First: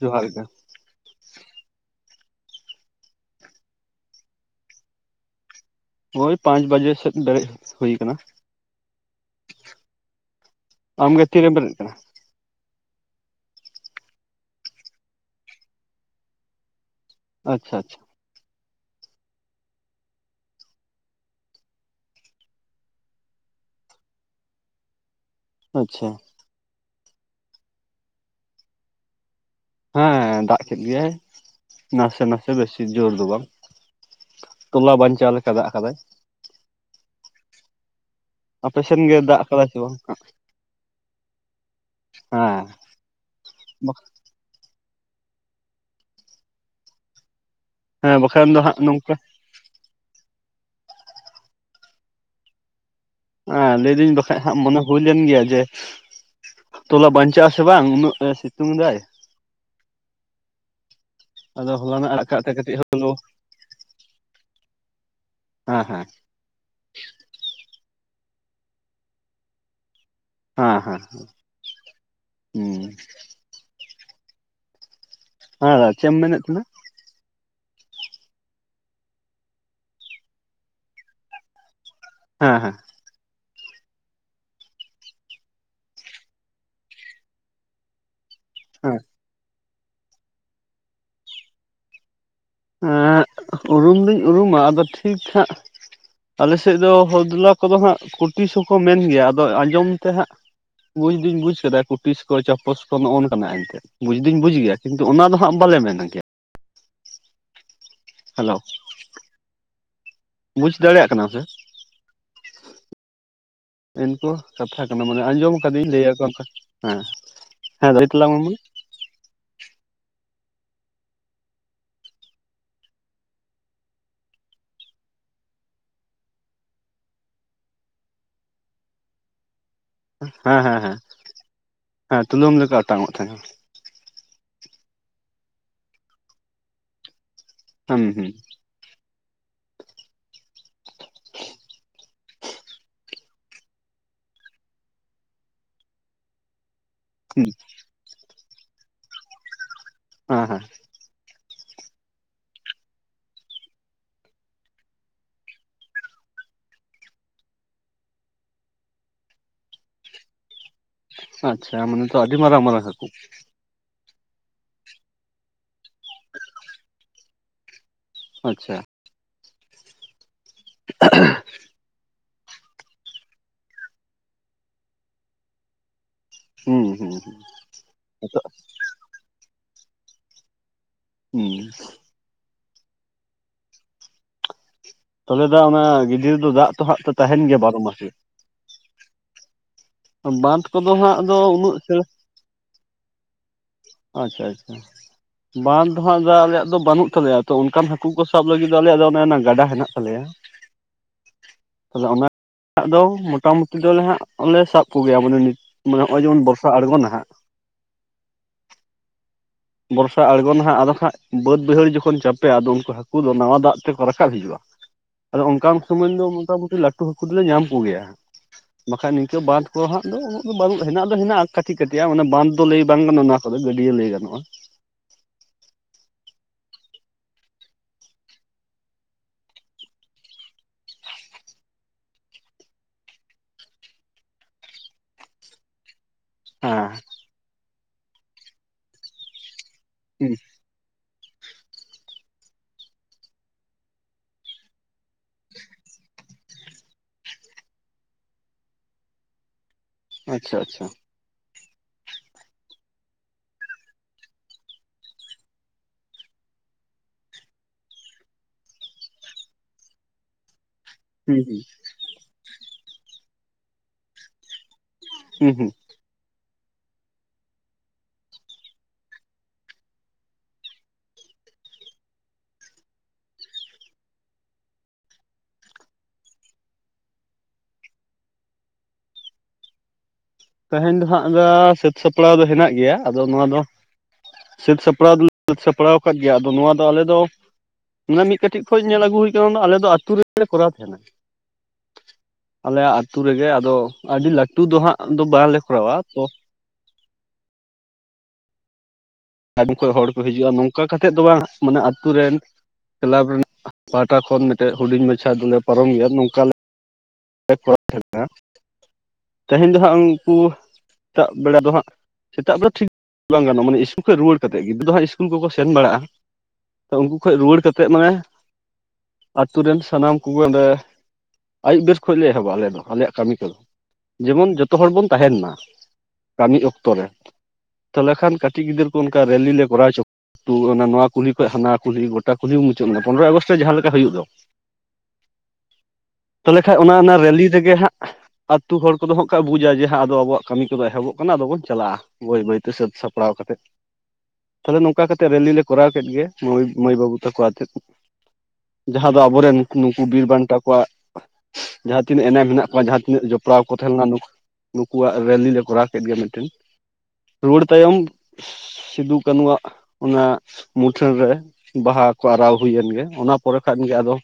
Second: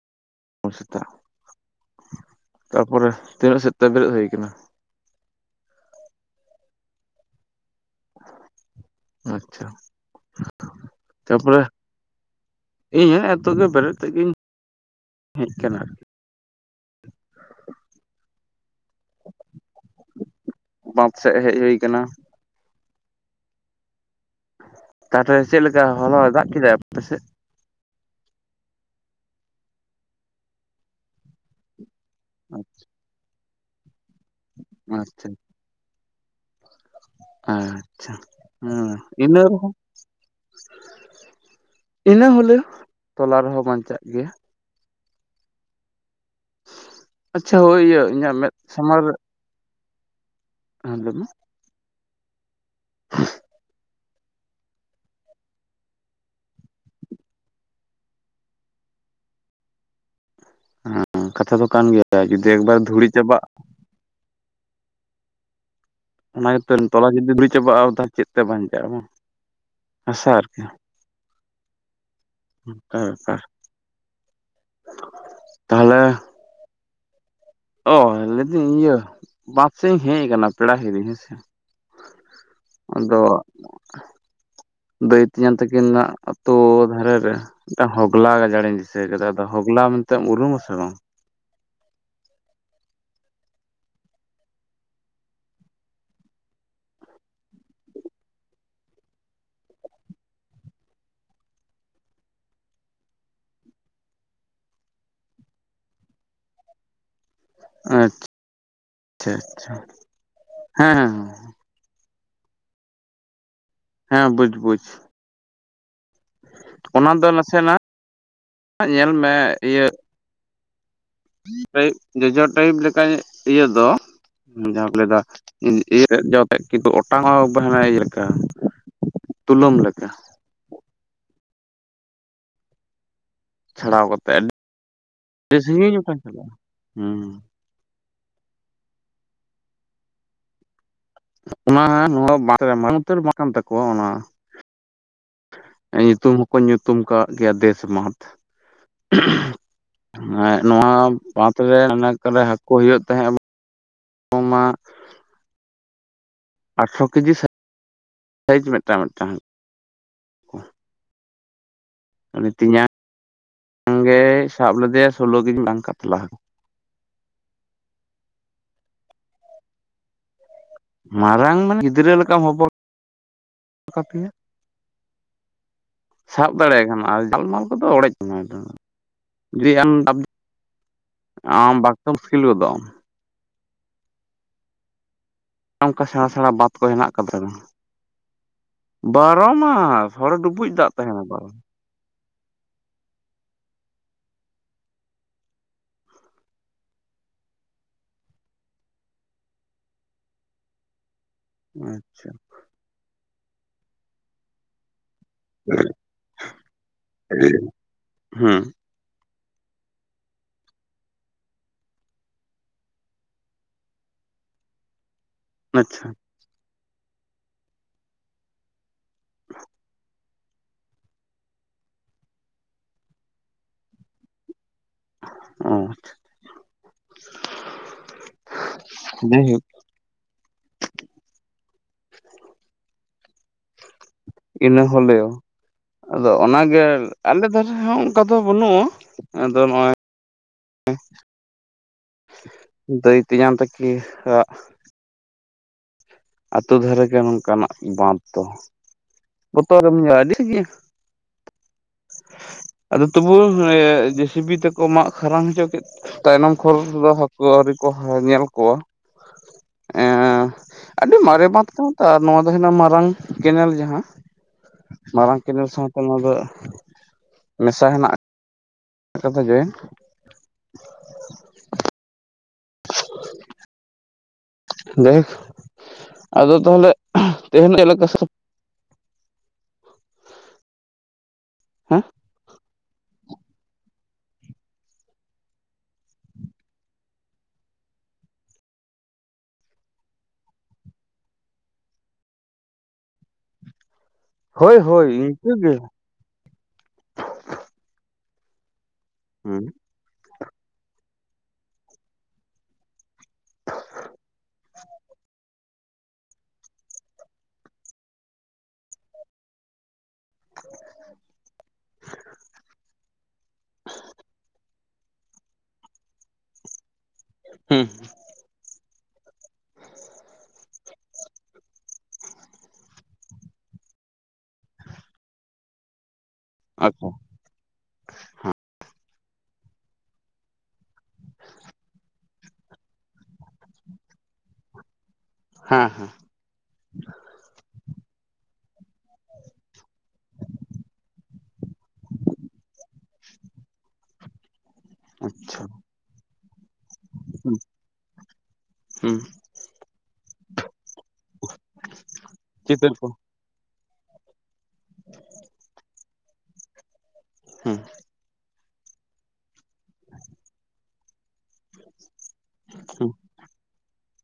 ᱡᱚᱦᱟᱨ ᱜᱮ᱾ ᱥᱟᱹᱜᱩᱱ ᱥᱮᱛᱟᱜ᱾ ᱛᱟᱨᱯᱚᱨᱮ ᱛᱤᱱᱟᱹᱜ ᱥᱮᱫ ᱛᱮ ᱵᱮᱨᱮᱫ ᱦᱩᱭ ᱠᱟᱱᱟ? ᱦᱳᱭ, ᱯᱟᱸᱪ ᱵᱟᱡᱮ ᱥᱮᱫ ᱵᱮᱨᱮᱫ ᱦᱩᱭ ᱠᱟᱱᱟ᱾ ᱟᱪᱪᱷᱟ ᱟᱢ ᱜᱮ ᱛᱤᱨᱮᱢ ᱛᱟᱯᱚᱨᱮ ᱵᱮᱨᱮᱫ ᱠᱟᱱᱟ? ᱤᱧ ᱦᱚᱸ ᱦᱮᱸᱛᱳᱜ ᱜᱮ ᱵᱮᱨᱮᱫ ᱠᱟᱛᱮᱜ ᱜᱤᱧ ᱦᱮᱡ ᱠᱟᱱᱟ ᱟᱨᱠᱤ᱾ ᱟᱪᱪᱷᱟ ᱟᱪᱪᱷᱟ᱾ ᱵᱟᱸᱫ ᱥᱮᱫ ᱦᱮᱡ ᱦᱩᱭᱠᱟᱱᱟ᱾ ᱛᱟᱯᱚᱨᱮ ᱪᱮᱫ ᱞᱮᱠᱟ ᱟᱪᱪᱷᱟ ᱦᱚᱞᱟᱭ ᱫᱟᱜ ᱠᱮᱫᱟᱭ ᱟᱯᱮ ᱥᱮᱫ? ᱦᱳᱭ-ᱦᱳᱭ-ᱦᱳᱭ, ᱫᱟᱜ ᱠᱮᱫ ᱜᱮᱭᱟᱭ ᱱᱟᱥᱮ ᱱᱟᱥᱮ ᱵᱮᱥᱤ ᱡᱳᱨ ᱫᱚ ᱵᱟᱝ᱾ ᱛᱚᱞᱟ ᱟᱪᱪᱷᱟ ᱵᱟᱧᱪᱟᱣ ᱞᱮᱠᱟ ᱫᱟᱜ ᱟᱠᱟᱫᱟᱭ᱾ ᱟᱪᱪᱷᱟ ᱦᱮᱸ ᱟᱯᱮᱥᱮᱱ ᱜᱮ ᱤᱱᱟᱹ ᱫᱟᱜ ᱠᱟᱫᱟᱭ ᱨᱮᱦᱚᱸ᱾ ᱥᱮ ᱵᱟᱝ ᱤᱱᱟᱹ ᱦᱤᱞᱳ ᱦᱮᱸ ᱛᱚᱞᱟ ᱨᱮᱦᱚᱸ ᱵᱟᱧᱪᱟᱜ ᱜᱮᱭᱟ᱾ ᱟᱪᱪᱷᱟ ᱦᱳᱭ ᱤᱭᱟᱹ ᱦᱮᱸ ᱤᱧᱟᱹᱜ ᱵᱟᱠᱷᱟᱱ ᱢᱮᱫ ᱫᱚ ᱦᱟᱸᱜ ᱥᱟᱢᱟᱝ ᱨᱮ ᱱᱚᱝᱠᱟ ᱦᱮᱸ, ᱞᱟᱹᱭ ᱢᱮ? [inaudible] ᱦᱮᱸ ᱞᱟᱹᱭᱫᱟᱹᱧ ᱵᱟᱠᱷᱟᱡ ᱦᱟᱸᱜ ᱢᱚᱱᱮ ᱦᱩᱭ ᱞᱮᱱ ᱜᱮᱭᱟ ᱡᱮ ᱛᱚᱞᱟ ᱵᱟᱧᱪᱟᱜ-ᱟ ᱥᱮ ᱵᱟᱝ ᱩᱱᱟᱹᱜ ᱮᱭ ᱥᱤᱛᱩᱝ ᱫᱟᱭ? ᱦᱮᱸ, ᱠᱟᱛᱷᱟ ᱫᱚ ᱟᱫᱚ ᱠᱟᱱ ᱦᱚᱞᱟᱱᱟᱜ ᱜᱮᱭᱟ ᱨᱟᱠᱟᱵ ᱡᱩᱫᱤ ᱛᱮ ᱮᱠᱵᱟᱨ ᱠᱟᱹᱴᱤᱡ ᱫᱷᱩᱲᱤ ᱦᱚᱞᱳ ᱪᱟᱵᱟᱜ ᱦᱮᱸ ᱦᱮᱸ ᱚᱱᱟ ᱜᱮᱛᱚ ᱛᱚᱞᱟ ᱡᱩᱫᱤ ᱦᱩᱭ ᱪᱟᱵᱟᱜ-ᱟ ᱟᱫᱚ ᱛᱟᱞᱦᱮ ᱪᱮᱫ ᱛᱮ ᱵᱟᱧᱪᱟᱜ-ᱟ ᱵᱟᱝ? ᱦᱟᱥᱟ ᱟᱨᱠᱤ ᱦᱮᱸ ᱦᱮᱸ ᱦᱮᱸ᱾ ᱦᱩᱸ, ᱚᱱᱠᱟ ᱵᱮᱯᱟᱨ ᱦᱮᱸ ᱫᱟᱜ, ᱛᱟᱦᱚᱞᱮ ᱪᱮᱫ ᱮᱢ ᱢᱮᱱᱮᱫ ᱛᱟᱸᱦᱮᱱᱟ? ᱚ, ᱞᱟᱹᱭᱫᱟᱹᱧ ᱤᱭᱟᱹ ᱵᱟᱸᱫᱽ ᱥᱮᱫ ᱤᱧ ᱦᱮᱡ ᱟᱠᱟᱱᱟ ᱯᱮᱲᱟ ᱦᱤᱨᱤ ᱦᱮᱸᱥᱮ᱾ ᱦᱮᱸ ᱟᱫᱚ ᱫᱟᱹᱭ ᱛᱤᱧᱟᱝ ᱛᱟᱹᱠᱤᱱᱟᱜ ᱟᱛᱳ ᱫᱷᱟᱨᱮ ᱨᱮ ᱢᱤᱫᱴᱟᱝ ᱦᱚᱜᱽᱞᱟ ᱜᱟᱡᱟᱲ ᱤᱧ ᱦᱮᱸ ᱫᱤᱥᱟᱹ ᱠᱮᱫᱟ ᱟᱫᱚ ᱦᱚᱜᱽᱞᱟ ᱢᱮᱱᱛᱮᱫ ᱩᱨᱩᱢ ᱟᱥᱮ ᱵᱟᱝ? ᱮᱸ ᱩᱨᱩᱢ ᱫᱩᱧ ᱩᱨᱩᱢᱟ ᱟᱫᱚ ᱴᱷᱤᱠ ᱦᱟᱜ ᱟᱞᱮᱥᱮᱫ ᱫᱚ ᱦᱚᱫᱞᱟ ᱠᱚᱫᱚ ᱦᱟᱸᱜ ᱠᱩᱴᱤᱥ ᱦᱚᱸᱠᱚ ᱢᱮᱱ ᱜᱮᱭᱟ ᱟᱫᱚ ᱟᱸᱡᱚᱢ ᱛᱮ ᱦᱟᱸᱜ ᱵᱩᱡᱽ ᱫᱩᱧ ᱵᱩᱡ ᱠᱮᱫᱟ ᱠᱩᱴᱤᱥ ᱠᱚ ᱪᱟᱯᱚᱥ ᱠᱚ ᱱᱚᱜᱚᱭ ᱱᱚᱝᱠᱟᱱᱟ ᱮᱱ ᱛᱮᱫ ᱾ ᱵᱩᱡ ᱫᱩᱧ ᱵᱩᱡ ᱜᱮᱭᱟ ᱠᱤᱱᱛᱩ ᱚᱱᱟ ᱫᱚ ᱦᱟᱸᱜ ᱵᱟᱞᱮ ᱢᱮᱱ ᱠᱮᱭᱟ᱾ ᱟᱪᱪᱷᱟ ᱦᱮᱞᱳ ᱟᱪᱪᱷᱟ ᱵᱩᱡᱽ ᱦᱮᱸ ᱫᱟᱲᱮᱭᱟᱜ ᱦᱮᱸ ᱠᱟᱱᱟ ᱥᱮ ᱦᱮᱸ ᱤᱱᱠᱟᱹ ᱵᱩᱡᱽ ᱵᱩᱡᱽ ᱠᱟᱛᱷᱟ ᱠᱟᱱᱟ ᱢᱟᱱᱮ ᱟᱸᱡᱚᱢ ᱠᱟᱹᱫᱤᱧ ᱞᱟᱹᱭᱟ ᱚᱱᱟ ᱫᱚ ᱱᱟᱥᱮᱱᱟᱜ ᱛᱟᱞᱟᱝ ᱢᱮ ᱧᱮᱞ ᱢᱮ ᱤᱭᱟᱹ ᱴᱟᱭᱤᱯ ᱡᱚᱡᱚ ᱴᱟᱭᱤᱯ ᱞᱮᱠᱟ ᱤᱭᱟᱹ ᱫᱚ ᱡᱟᱦᱟᱸ ᱠᱚ ᱞᱟᱹᱭᱫᱟ ᱤᱭᱟᱹ ᱡᱚᱛᱮᱫ ᱠᱤᱱᱛᱩ ᱚᱴᱟᱝ ᱚᱜ-ᱟ ᱦᱟᱱᱟ ᱤᱭᱟᱹ ᱞᱮᱠᱟ᱾ ᱛᱩᱞᱟᱹᱢ ᱞᱮᱠᱟ ᱦᱮᱸ ᱦᱮᱸ ᱦᱮᱸ ᱦᱮᱸ ᱛᱩᱞᱟᱹᱢ ᱞᱮᱠᱟ ᱚᱴᱟᱝ ᱚᱜ ᱛᱟᱦᱮᱸ ᱪᱷᱟᱲᱟᱣ ᱠᱟᱛᱮ ᱟᱹᱰᱤ ᱥᱟᱺᱜᱤᱧ ᱜᱚᱴᱟᱝ ᱪᱟᱞᱟᱜᱼᱟ ᱦᱮᱸ ᱦᱩᱸ ᱦᱩᱸ ᱚᱱᱟ ᱦᱟᱜ ᱢᱟᱱ ᱩᱛᱟᱹᱨ ᱵᱟᱝ ᱠᱟᱱ ᱛᱟᱠᱚᱣᱟ ᱚᱱᱟ ᱧᱩᱛᱩᱢ ᱦᱚᱸᱠᱚ ᱧᱩᱛᱩᱢ ᱠᱟᱜ ᱜᱮᱭᱟ ᱫᱮᱥ ᱵᱟᱸᱫᱷ ᱦᱮᱸ ᱦᱮ ᱦᱮᱸ ᱱᱚᱣᱟ ᱵᱟᱫᱽ ᱨᱮ ᱦᱟᱱᱮ ᱚᱠᱟᱨᱮ ᱦᱟᱩᱳ ᱦᱩᱭᱩᱜ ᱛᱟᱦᱮᱸᱫ [unintelligible] ᱟᱴᱷᱚᱨᱚ ᱠᱮᱡᱤ ᱥᱟᱭᱤᱡ ᱢᱤᱫᱴᱟᱝ ᱢᱤᱫᱴᱟᱝ ᱦᱟᱹᱠᱩ ᱟᱪᱪᱷᱟ ᱢᱟᱱᱮ ᱛᱚ ᱟᱹᱰᱤ ᱢᱟᱨᱟᱝ ᱢᱟᱨᱟᱝ ᱦᱟᱠᱩ ᱦᱮᱜᱮ ᱥᱟᱵ ᱞᱮᱫᱮᱭᱟᱭ ᱥᱳᱞᱳᱠᱤᱡᱤ ᱵᱟᱝ ᱠᱟᱛᱞᱟ ᱦᱟᱠᱩ [inaudible] ᱟᱪᱪᱷᱟ ᱢᱟᱨᱟᱝ ᱢᱟᱱᱮ ᱜᱤᱫᱽᱨᱟᱹ ᱞᱮᱠᱟᱢ ᱦᱚᱵᱚᱨ ᱠᱟᱯᱮᱭᱟ ᱥᱟᱵ ᱦᱩᱸ ᱫᱟᱲᱮᱭᱟᱭ ᱠᱟᱱᱟ ᱦᱩᱸ ᱟᱨ ᱦᱩᱸ ᱡᱟᱞᱢᱟᱞ ᱠᱚᱫᱚ ᱚᱲᱮᱡ ᱠᱟᱱᱟ ᱱᱤᱛᱚᱜ ᱦᱩᱸ [unintelligible] ᱟᱢ ᱵᱟᱠᱛᱚ ᱢᱩᱥᱠᱤᱞ ᱜᱚᱫᱚᱟᱢ ᱛᱟᱦᱚᱞᱮ ᱫᱟ ᱚᱱᱟ ᱟᱢ ᱚᱱᱠᱟ ᱥᱮᱬᱟ ᱜᱤᱰᱤᱭᱟᱹᱨᱮ ᱥᱮᱬᱟ ᱫᱚ ᱫᱟᱜ ᱵᱟᱸᱫᱷ ᱛᱚ ᱠᱚ ᱦᱟᱜ ᱦᱮᱱᱟᱜ ᱛᱚ ᱟᱠᱟᱫᱟ ᱛᱟᱦᱮᱱ ᱜᱮᱭᱟ ᱵᱟᱨᱚ ᱢᱟᱥ ᱜᱮ ᱵᱟᱨᱚ ᱢᱟᱥ ᱦᱚᱲ ᱰᱩᱵᱩᱡ ᱵᱟᱸᱫᱷ ᱫᱟᱜ ᱠᱚᱫᱚ ᱛᱟᱦᱮᱱᱟ ᱦᱟᱸᱜ ᱵᱟᱨᱚ [unintelligible] ᱟᱪᱪᱷᱟ ᱟᱪᱪᱷᱟ ᱵᱟᱸᱫᱷ ᱫᱚ ᱦᱟᱜ ᱫᱚ ᱟᱞᱮᱭᱟᱜ ᱫᱚ ᱵᱟᱹᱱᱩᱜ ᱛᱟᱞᱮᱭᱟ ᱛᱚ ᱚᱱᱠᱟᱱ ᱦᱟᱹᱠᱩ ᱠᱚ ᱥᱟᱵ ᱞᱟᱹᱜᱤᱫ ᱫᱚ ᱟᱞᱮᱭᱟᱜ ᱫᱚ ᱚᱱᱮ ᱚᱱᱟ ᱜᱟᱰᱟ ᱦᱮᱱᱟᱜ ᱛᱟᱞᱮᱭᱟ᱾ [inaudible] ᱟᱪᱪᱷᱟ ᱱᱟᱟᱜ ᱫᱚ ᱢᱚᱴᱟᱢᱩᱴᱤ ᱫᱚᱞᱮ ᱦᱟᱸᱜ ᱞᱮ ᱥᱟᱵ ᱠᱚᱜᱮᱭᱟ ᱢᱟᱱᱮ ᱱᱤᱛ ᱱᱚᱜᱼᱚᱭ ᱡᱮᱢᱚᱱ ᱵᱚᱨᱥᱟ ᱟᱬᱜᱚᱱᱟ ᱦᱟᱸᱜ ᱦᱮᱸ ᱵᱚᱨᱥᱟ ᱟᱬᱜᱚ ᱱᱟ ᱦᱟᱸᱜ ᱟᱫᱚ ᱠᱷᱜ ᱵᱟᱹᱫᱽ ᱵᱟᱹᱭᱦᱟᱹᱲ ᱡᱚᱠᱷᱚᱱ ᱪᱟᱯᱮᱜᱼᱟ ᱟᱫᱚ ᱩᱱᱠᱩ ᱦᱟᱹᱠᱩ ᱫᱚ ᱱᱟᱣᱟ ᱫᱟᱜ ᱛᱮᱠᱚ ᱨᱟᱠᱟᱵ ᱦᱤᱡᱩᱜᱼᱟ᱾ ᱟᱫᱚ ᱚᱱᱠᱟᱱ ᱟᱪᱪᱷᱟ ᱥᱚᱢᱚᱭ ᱫᱚ ᱢᱳᱴᱟᱢᱩᱴᱤ ᱞᱟᱹᱴᱩ ᱦᱟᱹᱠᱩ ᱫᱚᱞᱮ ᱧᱟᱢ ᱠᱚᱜᱮᱭᱟ᱾ ᱵᱟᱠᱷᱟᱡ ᱱᱤᱝᱠᱟᱹ ᱵᱟᱸᱫᱷ ᱠᱚ ᱦᱟᱸᱜ ᱫᱚ ᱵᱟᱹᱱᱩᱜ ᱦᱮᱱᱟᱜ ᱫᱚ ᱦᱮᱱᱟᱜᱼᱟ ᱠᱟᱹᱴᱤᱡ ᱠᱟᱹᱴᱤᱡᱟᱜ ᱚᱱᱮ ᱵᱟᱸᱫᱷ ᱫᱚ ᱞᱟᱹᱭ ᱵᱟᱝ ᱜᱟᱱᱚᱜᱼᱟ᱾ ᱚᱱᱟ ᱫᱚ ᱜᱟᱹᱰᱭᱟᱹ ᱞᱟᱹᱭ ᱜᱟᱱᱚᱜᱼᱟ᱾ ᱚᱷᱟ ᱡᱟᱭᱦᱳᱠ ᱤᱱᱟᱹ ᱦᱚᱸᱞᱮᱭᱳ ᱟᱫᱚ ᱚᱱᱟᱜᱮ ᱦᱮᱸ ᱟᱞᱮ ᱫᱷᱟᱨᱮ ᱦᱚᱸ ᱚᱱᱠᱟ ᱫᱚ ᱵᱟᱹᱱᱩᱜᱼᱟ ᱟᱫᱚ ᱱᱚᱜᱼᱚᱭ ᱦᱩᱸ ᱩᱜ ᱫᱟᱹᱭᱤ ᱛᱮᱧᱟᱝ ᱛᱟᱠᱤ ᱶᱟᱜ ᱟᱹᱛᱩ ᱫᱷᱟᱨᱮᱜ ᱜᱮ ᱱᱚᱝᱠᱟᱱᱟᱜ ᱵᱟᱸᱫᱷ ᱫᱚ ᱵᱚᱛᱚᱨ [unintelligible] ᱵᱟᱧᱭᱟ ᱟᱹᱰᱤ ᱟᱪᱪᱷᱟ ᱥᱟᱜᱤᱧ ᱟᱪᱪᱷᱟ [unintelligible] ᱟᱫᱚ ᱛᱚᱵᱩ ᱡᱤᱥᱤᱵᱤ ᱛᱮᱠᱚ ᱢᱟᱜ ᱠᱷᱟᱨᱟᱝ ᱦᱚᱪᱚ ᱠᱮᱫ ᱛᱟᱭᱱᱚᱢ ᱠᱷᱚᱨ ᱨᱮᱫᱚ ᱦᱟᱹᱠᱩ ᱟᱹᱶᱨᱤ ᱠᱚ ᱧᱮᱞ ᱠᱚᱣᱟ ᱮ ᱟᱹᱰᱤ ᱦᱩᱸ ᱢᱟᱨᱮ ᱦᱩᱸ ᱵᱟᱸᱫ ᱠᱟᱱᱟ ᱛᱚ ᱟᱨ ᱱᱚᱣᱟ ᱫᱚ ᱦᱩᱭᱩᱜ ᱠᱟᱱᱟ ᱢᱟᱨᱟᱝ ᱠᱮᱱᱮᱞ ᱡᱟᱦᱟᱸ ᱢᱟᱨᱟᱝ ᱦᱩᱸ ᱦᱩᱸ ᱠᱮᱱᱮᱞ ᱥᱟᱶᱛᱮ ᱚᱱᱟ ᱫᱚ ᱢᱮᱥᱟ ᱦᱮᱱᱟᱜ ᱮᱠᱟᱛᱮᱜᱮ [unintelligible] ᱦᱮᱞᱳ ᱟᱫᱚ ᱛᱟᱦᱚᱞᱮ ᱛᱮᱦᱮᱧ ᱪᱮᱫ ᱥᱟᱯ ᱛᱮᱦᱮᱧ ᱫᱚ ᱦᱟᱸᱜ ᱫᱟᱜ ᱥᱟᱹᱛ ᱦᱮᱸ ᱥᱟᱯᱲᱟᱣ ᱫᱚ ᱦᱮᱱᱟᱜ ᱜᱮᱭᱟ ᱟᱫᱚ ᱱᱚᱣᱟ ᱫᱚ ᱥᱟᱹᱛ ᱥᱟᱯᱲᱟᱣ ᱫᱚᱞᱮ ᱥᱟᱹᱛ ᱥᱟᱯᱲᱟᱣ ᱟᱠᱟᱫ ᱜᱮᱭᱟ ᱟᱫᱚ ᱱᱚᱣᱟ ᱫᱚ ᱟᱞᱮ ᱫᱚ ᱚᱱᱟ ᱢᱤᱫ ᱠᱟᱹᱴᱤᱡ ᱠᱷᱚᱡ ᱧᱮᱞ ᱟᱹᱜᱩ ᱦᱩᱭ ᱟᱠᱟᱱᱟ ᱟᱞᱮ ᱫᱚ ᱟᱛᱩ ᱨᱮᱞᱮ ᱠᱚᱨᱟᱣ ᱛᱟᱦᱮᱸᱱᱟ ᱟᱞᱮᱭᱟᱜ ᱟᱛᱩ ᱨᱮᱜᱮ ᱟᱫᱚ ᱟᱹᱰᱤ ᱞᱟᱹᱴᱩ ᱦᱳᱭ ᱫᱚ ᱦᱟᱸᱜ ᱦᱳᱭ ᱫᱚ ᱤᱱᱠᱟᱹ ᱵᱟᱝᱞᱮ ᱜᱮ ᱠᱚᱨᱟᱣᱟ ᱛᱚ ᱦᱩᱸ ᱛᱟᱭᱚᱢ [unintelligible] ᱠᱷᱚᱡ ᱦᱚᱲ ᱠᱚ ᱦᱤᱡᱩᱜᱼᱟ᱾ ᱱᱚᱝᱠᱟ ᱠᱟᱛᱮᱫ ᱫᱚ ᱵᱟᱝ ᱢᱟᱱᱮ ᱟᱹᱛᱩ ᱨᱮᱱ ᱼᱼ ᱠᱞᱟᱵᱽ ᱨᱮᱱᱟᱜ ᱯᱟᱦᱴᱟ ᱠᱷᱚᱱ ᱢᱤᱫᱴᱮᱡ ᱦᱩᱰᱤᱧ ᱢᱟᱪᱷᱟ ᱫᱚᱞᱮ ᱯᱟᱨᱚᱢ ᱜᱮᱭᱟ ᱱᱚᱝᱠᱟ ᱼᱼ [inaudible] ᱛᱮᱦᱮᱧ ᱫᱚ ᱦᱟᱸᱜ ᱼᱼ ᱠᱩ ᱥᱮᱛᱟᱜ ᱵᱮᱲᱟ ᱫᱚ ᱦᱟᱸᱜ ᱥᱮᱛᱟᱜ ᱵᱮᱲᱟ ᱴᱷᱤᱠ ᱵᱟᱝ ᱜᱟᱱᱚᱜᱼᱟ ᱢᱟᱱᱮ ᱤᱥᱠᱩᱞ ᱠᱷᱚᱱ ᱨᱩᱣᱟᱹᱲ ᱠᱟᱛᱮᱫ ᱜᱤᱫᱽᱨ [inaudible] ᱫᱚ ᱦᱟᱸᱜ ᱤᱥᱩᱞ [unintelligible] ᱼᱼ ᱠᱩᱞ ᱠᱚᱠᱚ ᱥᱮᱱ ᱵᱟᱲᱟᱜᱼᱟ᱾ ᱛᱚ ᱩᱱᱠᱩ ᱠᱷᱚᱡ ᱨᱩᱣᱟᱹᱲ ᱦᱩᱸ ᱠᱟᱛᱮᱫ ᱢᱟᱱᱮ ᱼᱼ ᱟᱛᱩ ᱨᱮᱱ ᱥᱟᱱᱟᱢ ᱠᱚᱜᱮ ᱚᱸᱰᱮ ᱟᱹᱭᱩᱵ ᱵᱮᱥ ᱠᱷᱚᱡ ᱞᱮ ᱮᱦᱚᱵᱟ ᱟᱞᱮ ᱫᱚ᱾ ᱟᱞᱮᱭᱟᱜ ᱠᱟᱹᱢᱤ ᱠᱚᱫᱚ ᱡᱮᱢᱚᱱ ᱡᱚᱛᱚ ᱦᱚᱲ ᱵᱚᱱ ᱛᱟᱦᱮᱱ ᱢᱟ। ᱠᱟᱹᱢᱤ ᱚᱠᱛᱚ ᱟᱪᱪᱷᱟ ᱨᱮ᱾ ᱛᱟᱦᱚᱞᱮ ᱠᱷᱟᱱ ᱠᱟᱹᱴᱤᱡ ᱜᱤᱫᱽᱨᱟᱹ ᱠᱚ ᱚᱱᱠᱟ ᱨᱮᱞᱤ ᱞᱮ ᱠᱚᱨᱟᱣ ᱦᱚᱪᱚ ᱠᱚᱣᱟ। ᱛᱩ ᱚᱱᱟ ᱱᱚᱣᱟ ᱠᱩᱞᱦᱤ ᱠᱷᱚᱡ ᱦᱟᱱᱟ ᱠᱩᱞᱦᱤ ᱜᱚᱴᱟ ᱠᱩᱞᱦᱤ ᱢᱩᱪᱟᱹᱫ ᱮᱱᱟ᱾ ᱯᱚᱱᱨᱚᱭ ᱟᱜᱚᱥᱴ ᱨᱮ ᱡᱟᱦᱟᱸ ᱞᱮᱠᱟ ᱦᱩᱭᱩᱜ ᱫᱚ। ᱦᱟᱸ ᱦᱮᱸ ᱵᱟᱠᱷᱟᱡ [unintelligible] ᱚᱱᱟ ᱚᱱᱟ ᱨᱮᱞᱤ ᱨᱮᱜᱮ ᱦᱟᱸᱜ ᱟᱛᱩ ᱦᱚᱲ ᱠᱚᱫᱚ ᱦᱟᱸᱜ ᱠᱷᱟᱱᱡ [unintelligible] ᱵᱩᱡᱟ ᱡᱮ ᱦᱟᱸᱜ ᱟᱫᱚ ᱟᱵᱚᱣᱟᱜ ᱠᱟᱹᱢᱤ ᱠᱚᱫᱚ ᱮᱦᱚᱵᱚᱜᱼᱟ। ᱠᱟᱱᱟ ᱟᱫᱚ ᱵᱚᱱ ᱪᱟᱞᱟᱜᱼᱟ᱾ ᱵᱟᱹᱭ ᱵᱟᱹᱭᱛᱮ ᱥᱟᱹᱛ ᱥᱟᱯᱲᱟᱣ ᱠᱟᱛᱮᱫ᱾ ᱛᱟᱦᱚᱞᱮ ᱱᱚᱝᱠᱟ ᱠᱟᱛᱮ ᱨᱮᱞᱤ ᱞᱮ ᱠᱚᱨᱟᱣ ᱼᱼ ᱠᱮᱫ ᱜᱮ ᱢᱟᱹᱭ ᱢᱟᱹᱭ ᱵᱟᱹᱵᱩ ᱼᱼ ᱛᱚᱠᱚ ᱦᱮᱸ ᱟᱛᱮᱫ ᱡᱟᱦᱟᱸ ᱦᱩᱸ ᱫᱚ ᱟᱵᱚᱨᱮᱱ ᱩᱱᱠᱩ ᱱᱩᱠᱩ ᱵᱤᱨ ᱵᱟᱱᱴᱟ ᱠᱚᱣᱟᱜ ᱼᱼ ᱡᱟᱦᱟᱸ ᱛᱤᱱᱟᱹᱜ ᱮᱱᱮᱢ ᱢᱮᱱᱟᱜ ᱠᱚᱣᱟ ᱪᱤᱛᱟᱹᱨ ᱡᱟᱦᱟᱸ ᱠᱚ ᱛᱤᱱᱟᱹᱜ ᱡᱚᱯᱲᱟᱣ ᱠᱚ ᱛᱟᱦᱮᱸ ᱱᱩᱝᱠᱩ ᱱᱩᱠᱩᱣᱟᱜ ᱨᱮᱞᱤ ᱞᱮ ᱠᱚᱨᱟᱣ ᱠᱮᱫ ᱜᱮᱭᱟ ᱢᱤᱫᱴᱮᱱ᱾ ᱨᱩᱣᱟᱹᱲ ᱦᱩᱸ ᱛᱟᱭᱚᱢ ᱼᱼ ᱥᱤᱫᱷᱩ ᱠᱟᱱᱩᱣᱟᱜ ᱚᱱᱟ ᱢᱩᱴᱷᱟᱹᱱ ᱨᱮ ᱵᱟᱦᱟ ᱼᱼ ᱠᱚ ᱟᱨᱟᱣ ᱦᱩᱭᱮᱱ ᱜᱮ᱾ ᱦᱩᱸ ᱚᱱᱟ ᱯᱚᱨᱮ ᱠᱷᱟᱱ ᱜᱮ ᱟᱫᱚ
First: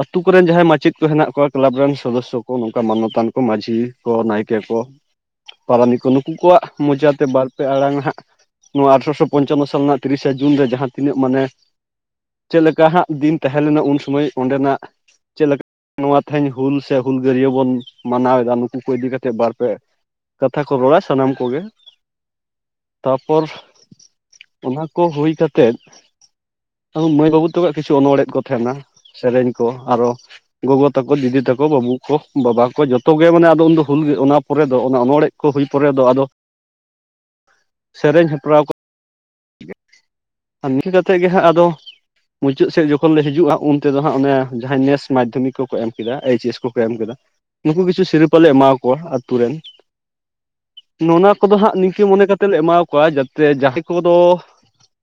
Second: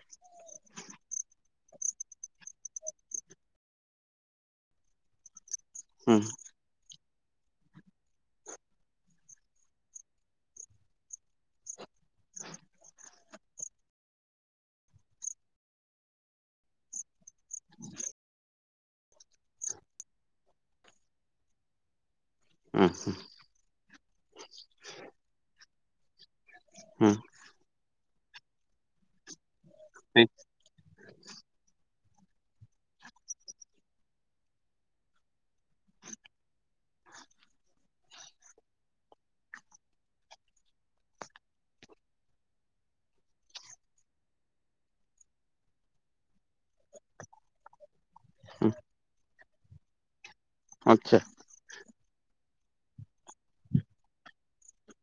ᱟᱹᱛᱩ ᱠᱚᱨᱮᱱ ᱡᱟᱦᱟᱸᱭ ᱢᱟ [unintelligible] ᱼᱼ ᱠᱚ ᱦᱮᱱᱟᱜ ᱠᱚᱣᱟ ᱠᱞᱟᱵᱽ ᱨᱮᱱ ᱥᱚᱫᱚᱥᱥᱚ ᱠᱚ ᱱᱚᱝᱠᱟ ᱢᱟᱱᱱᱚᱛᱟᱱ ᱠᱚ ᱢᱟᱹᱡᱷᱤ ᱠᱚ ᱱᱟᱭᱠᱮ ᱠᱚ। ᱯᱟᱨᱟᱱᱤ ᱠᱚ ᱦᱩᱸ ᱱᱩᱠᱩ ᱠᱚᱣᱟᱜ ᱢᱚᱪᱟᱛᱮ ᱵᱟᱨᱯᱮ ᱟᱲᱟᱝ ᱦᱟᱸᱜ ᱼᱼ ᱱᱚᱣᱟ ᱟᱴᱷᱨᱚᱥᱚ ᱯᱚᱧᱪᱟᱱᱱᱚ ᱥᱟᱞ ᱨᱮᱱᱟᱜ ᱛᱤᱨᱤᱥᱟ ᱡᱩᱱ ᱨᱮ᱾ ᱡᱟᱦᱟᱸ ᱛᱤᱱᱟᱹᱜ ᱢᱟᱱᱮ ᱼᱼ ᱪᱮᱫᱞᱮᱠᱟ ᱦᱟᱸᱜ ᱫᱤᱱ ᱛᱟᱦᱮᱸᱞᱱᱟ ᱩᱱ ᱥᱚᱢᱚᱭ ᱚᱸᱰᱮᱱᱟᱜ? ᱪᱮᱫᱮᱠᱟ ᱼᱼ ᱱᱚᱣᱟ ᱛᱮᱦᱮᱧ ᱦᱩᱞ ᱥᱮ ᱦᱩᱞᱜᱟᱹᱨᱭᱟᱹ ᱵᱚᱱ ᱢᱟᱱᱟᱣ ᱮᱫᱟ ᱱᱩᱠᱩ ᱠᱚ ᱤᱫᱤ ᱠᱟᱛᱮᱫ ᱵᱟᱨᱯᱮ ᱼᱼ ᱠᱟᱛᱷᱟ ᱠᱚ ᱨᱚᱲᱟ ᱥᱟᱱᱟᱢ ᱠᱚᱜᱮ। ᱦᱩᱸ ᱛᱟᱨᱯᱚᱨ ᱚᱱᱟ ᱠᱚ ᱦᱩᱭ ᱠᱟᱛᱮᱫ ᱦᱩᱸ ᱼᱼ ᱢᱟᱹᱭ ᱵᱟᱹᱵᱩ ᱛᱮᱟᱠᱚᱣᱟᱜ ᱠᱤᱪᱷᱩ ᱚᱱᱚᱚᱲᱦᱮ ᱠᱚ ᱛᱟᱦᱮᱱᱟ ᱥᱮᱨᱮᱧ ᱠᱚ, ᱟᱨᱚ ᱼᱼ ᱴᱷᱤᱠ ᱜᱚᱜᱚ ᱛᱟᱠᱚ, ᱫᱤᱫᱤ ᱛᱟᱠᱚ, ᱵᱟᱹᱵᱩ ᱠᱚ, ᱵᱟᱵᱟ ᱠᱚ, ᱡᱷᱚᱛᱚ ᱜᱮ ᱢᱟᱱᱮ ᱟᱫᱚ ᱩᱱᱫᱚ ᱦᱩᱞᱜ ᱚᱱᱟ ᱯᱚᱨᱮ ᱫᱚ ᱚᱱᱟ ᱚᱱᱚᱲᱦᱮ ᱼᱼ ᱠᱚ ᱦᱩᱭ ᱯᱚᱨᱮ ᱫᱚ ᱟᱫᱚ ᱥᱮᱨᱮᱧ ᱦᱮᱯᱨᱟᱣ ᱠᱚ ᱼᱼ ᱱᱝ [inaudible] ᱠᱟᱛᱮᱫ ᱜᱮ ᱦᱟᱸᱜ ᱟᱫᱚ ᱼᱼ ᱢᱩᱪᱟᱹᱫ ᱥᱮᱫ ᱡᱚᱠᱷᱚᱱ ᱞᱮ ᱦᱤᱡᱩᱜᱼᱟ, ᱩᱱ ᱛᱮᱫᱚ ᱦᱟᱸᱜ ᱚᱱᱮ ᱡᱟᱦᱟᱸᱭ ᱱᱮᱥ ᱢᱟᱫᱽᱫᱷᱚᱢᱤᱠ ᱠᱚᱠᱚ ᱮᱢ ᱠᱮᱫᱟ, ᱮᱭᱤᱪ ᱮᱥ ᱠᱚᱠᱚ ᱮᱢ ᱠᱮᱫᱟ। ᱱᱩᱠᱩ ᱠᱤᱪᱷᱩ ᱥᱤᱨᱯᱟᱹ ᱞᱮ ᱮᱢᱟ ᱠᱚᱣᱟ ᱟᱛᱩ ᱨᱮᱱ। ᱟᱪᱪᱷᱟ ᱱᱩᱱᱹᱟᱠ ᱠᱚᱫᱚ ᱦᱟᱸᱜ ᱱᱤᱝᱠᱟᱹ ᱢᱚᱱᱮ ᱠᱟᱛᱮ ᱞᱮ ᱮᱢᱟᱣᱟ ᱠᱚᱣᱟ᱾ ᱡᱟᱛᱮ ᱡᱟᱦᱟᱸᱭ ᱠᱚᱫᱚ ᱼᱼ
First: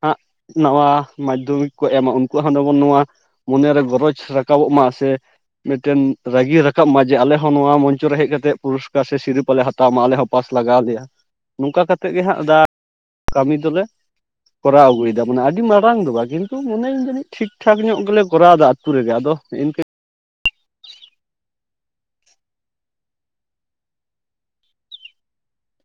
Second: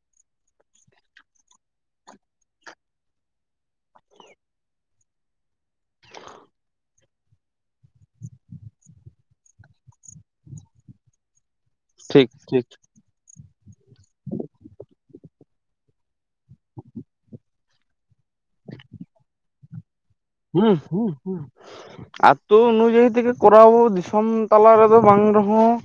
ᱦᱟᱸᱜ ᱱᱟᱣᱟ ᱢᱟᱫᱽᱫᱷᱚᱢᱤᱠ ᱠᱚ ᱮᱢᱟ ᱩᱱᱠᱩᱣᱟᱜ ᱦᱚᱸ ᱡᱮᱢᱚᱱ ᱱᱚᱣᱟ ᱼᱼ ᱢᱚᱱᱮᱨᱮ ᱜᱚᱨᱚᱡᱽ ᱨᱟᱠᱟᱵᱚᱜ ᱢᱟ ᱥᱮ ᱼᱼ ᱢᱤᱫᱴᱮᱱ ᱨᱟᱹᱜᱤ ᱨᱟᱠᱟᱵ ᱢᱟ ᱡᱮ ᱟᱞᱮ ᱦᱚᱸ ᱱᱚᱣᱟ ᱢᱚᱧᱪᱚ ᱨᱮ ᱦᱮᱡ ᱠᱟᱛᱮᱫ ᱯᱩᱨᱚᱥᱠᱟᱨ ᱥᱮ ᱥᱤᱨᱯᱟᱞᱮ ᱦᱟᱛᱟᱣ ᱢᱟ। ᱟᱞᱮ ᱦᱚᱸ ᱼᱼ ᱯᱟᱥ ᱞᱟᱜᱟᱣ ᱟᱞᱮᱭᱟ᱾ ᱱᱚᱝᱠᱟ ᱠᱟᱛᱮᱫ ᱜᱮ ᱴᱷᱤᱠ ᱦᱟᱸᱜ ᱴᱷᱤᱠ ᱫᱟᱜ ᱠᱟᱹᱢᱤ ᱫᱚᱞᱮ ᱼᱼ ᱠᱚᱨᱟᱣ ᱟᱹᱜᱩᱭᱮᱫᱟ ᱵᱚᱱᱟ ᱟᱹᱰᱤ ᱢᱟᱨᱟᱝ ᱫᱚ ᱵᱟᱝ ᱠᱤᱱᱛᱩ ᱢᱚᱱᱮᱧ ᱡᱟᱹᱱᱤᱡ ᱴᱷᱤᱠ ᱴᱷᱟᱠ ᱧᱚᱜ ᱜᱮᱞᱮ ᱠᱚᱨᱟᱣᱮᱫᱟ। ᱟᱛᱩ ᱨᱮᱜᱮ ᱟᱫᱚ ᱤᱱ [unintelligible] ᱟᱛᱩ ᱱᱩᱭᱡᱟᱹᱱᱤ ᱛᱤᱜᱤ ᱠᱚᱨᱟᱣ ᱫᱤᱥᱚᱢ ᱛᱟᱞᱟ ᱨᱮᱫᱚ ᱵᱟᱝ ᱨᱮᱦᱚᱸ।